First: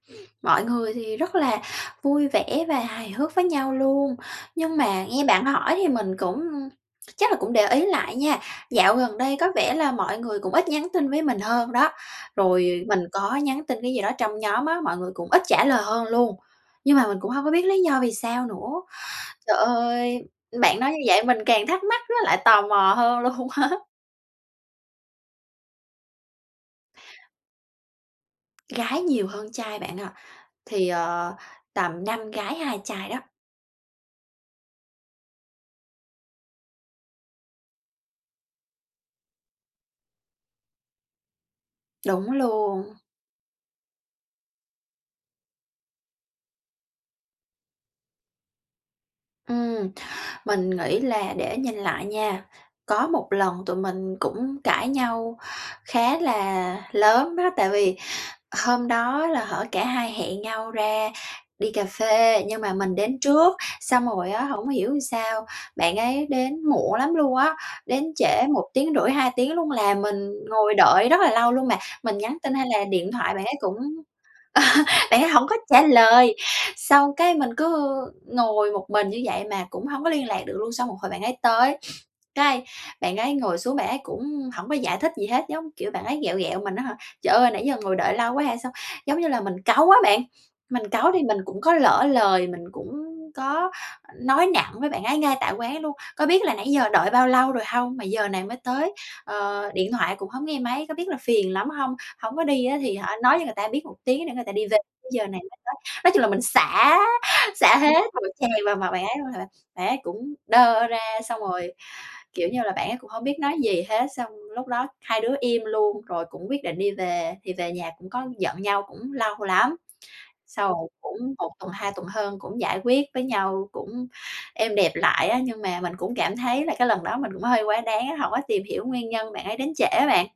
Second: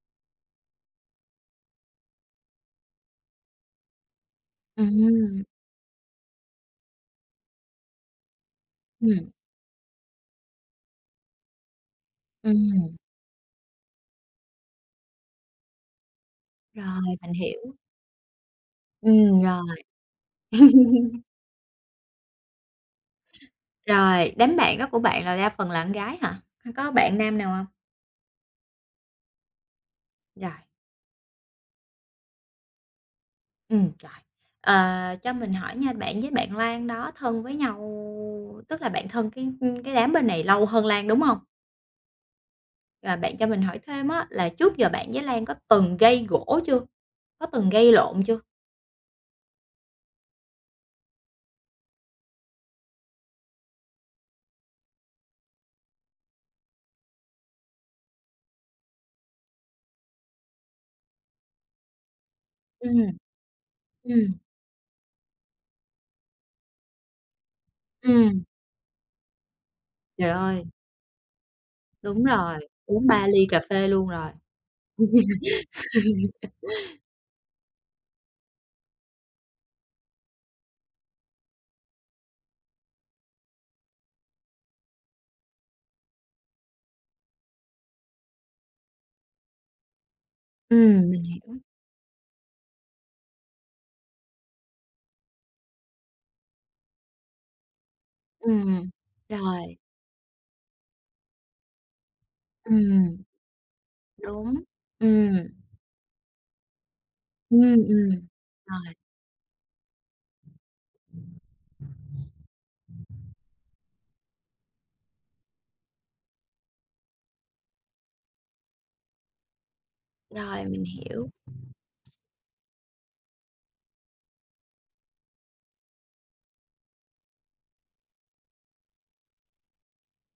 Mọi người thì rất là vui vẻ và hài hước với nhau luôn, nhưng mà nghe Ừm. bạn hỏi thì mình cũng chắc là cũng để ý lại nha, dạo gần Ừm. đây có vẻ là mọi người cũng ít nhắn tin với mình hơn đó, rồi Ừm. mình có nhắn tin cái gì đó trong nhóm á, mọi người cũng ít trả lời hơn luôn. Nhưng Rồi, mà mình cũng mình hông có biết hiểu! lý do vì sao nữa. Ừm, Trời rồi. ơi, bạn nói như vậy mình càng thắc mắc, nó lại tò mò hơn luôn á! Rồi, đám bạn đó của bạn là đa phần là con gái hả? Hay có bạn nam nào hông? Gái nhiều hơn trai bạn ạ, Rồi! thì, ờ, tầm 5 gái, 2 trai đó. Ừm, rồi. Ờ, cho mình hỏi nha, bạn với bạn Lan đó thân với nhau, tức là bạn thân cái, ưm, cái đám bên này lâu hơn Lan, đúng hông? Đúng luôn. Và bạn cho mình hỏi thêm á là trước giờ bạn với Lan có từng gây gổ chưa? Có từng gây lộn chưa? Ừm, mình nghĩ là để nhìn lại nha, có một lần tụi mình cũng cãi nhau khá là lớn đó, tại vì hôm đó là, hở, cả hai hẹn nhau ra đi cà phê nhưng mà mình đến Ừm. trước. Xong Ừm. rồi á hổng hiểu sao, bạn ấy đến muộn lắm luôn á, đến trễ Ừm. 1 tiếng rưỡi 2 tiếng luôn là mình Trời ơi! ngồi đợi rất là lâu luôn mà. Mình Đúng nhắn tin rồi, hay là uống điện 3 thoại bạn ly ấy cà cũng phê luôn rồi. bạn ấy hổng có trả lời. Xong cái mình cứ ngồi một mình như vậy mà cũng hông có liên lạc được luôn, xong một hồi bạn ấy tới, cái, bạn ấy ngồi xuống bạn ấy cũng hổng có giải thích gì hết, giống kiểu, bạn ấy ghẹo ghẹo mình á hả: "Trời ơi, nãy giờ ngồi đợi lâu quá hay sao?" Giống như là mình cáu á bạn, mình Ừm, cáu thì mình mình cũng hiểu. có lỡ lời, mình cũng có nói nặng với bạn ấy ngay tại quán luôn: "Có biết là nãy giờ đợi bao lâu rồi hông mà giờ này mới Ừm, tới, ờ, rồi. điện thoại cũng hông nghe máy, có biết là phiền lắm hông? Hổng có đi á thì hả Ừm. nói cho người ta biết một tiếng để người ta Đúng, đi về, giờ này ừm. mới tới." Nói chung là mình xả, Ừm, xả hết một ừm tràng vào mặt rồi. bạn ấy luôn, hả, bạn ấy cũng đơ ra, xong rồi, kiểu như là, bạn ấy cũng hổng biết nói gì hết. Xong lúc đó hai đứa im luôn rồi cũng quyết định đi về thì về nhà cũng có giận nhau cũng lâu lắm. Rồi, Sau mình rồi hiểu. cũng 1 tuần, 2 tuần hơn cũng giải quyết với nhau, cũng êm đẹp lại á, nhưng mà mình cũng cảm thấy là cái lần đó mình cũng hơi quá đáng á, hổng có tìm hiểu nguyên nhân bạn ấy đến trễ á bạn.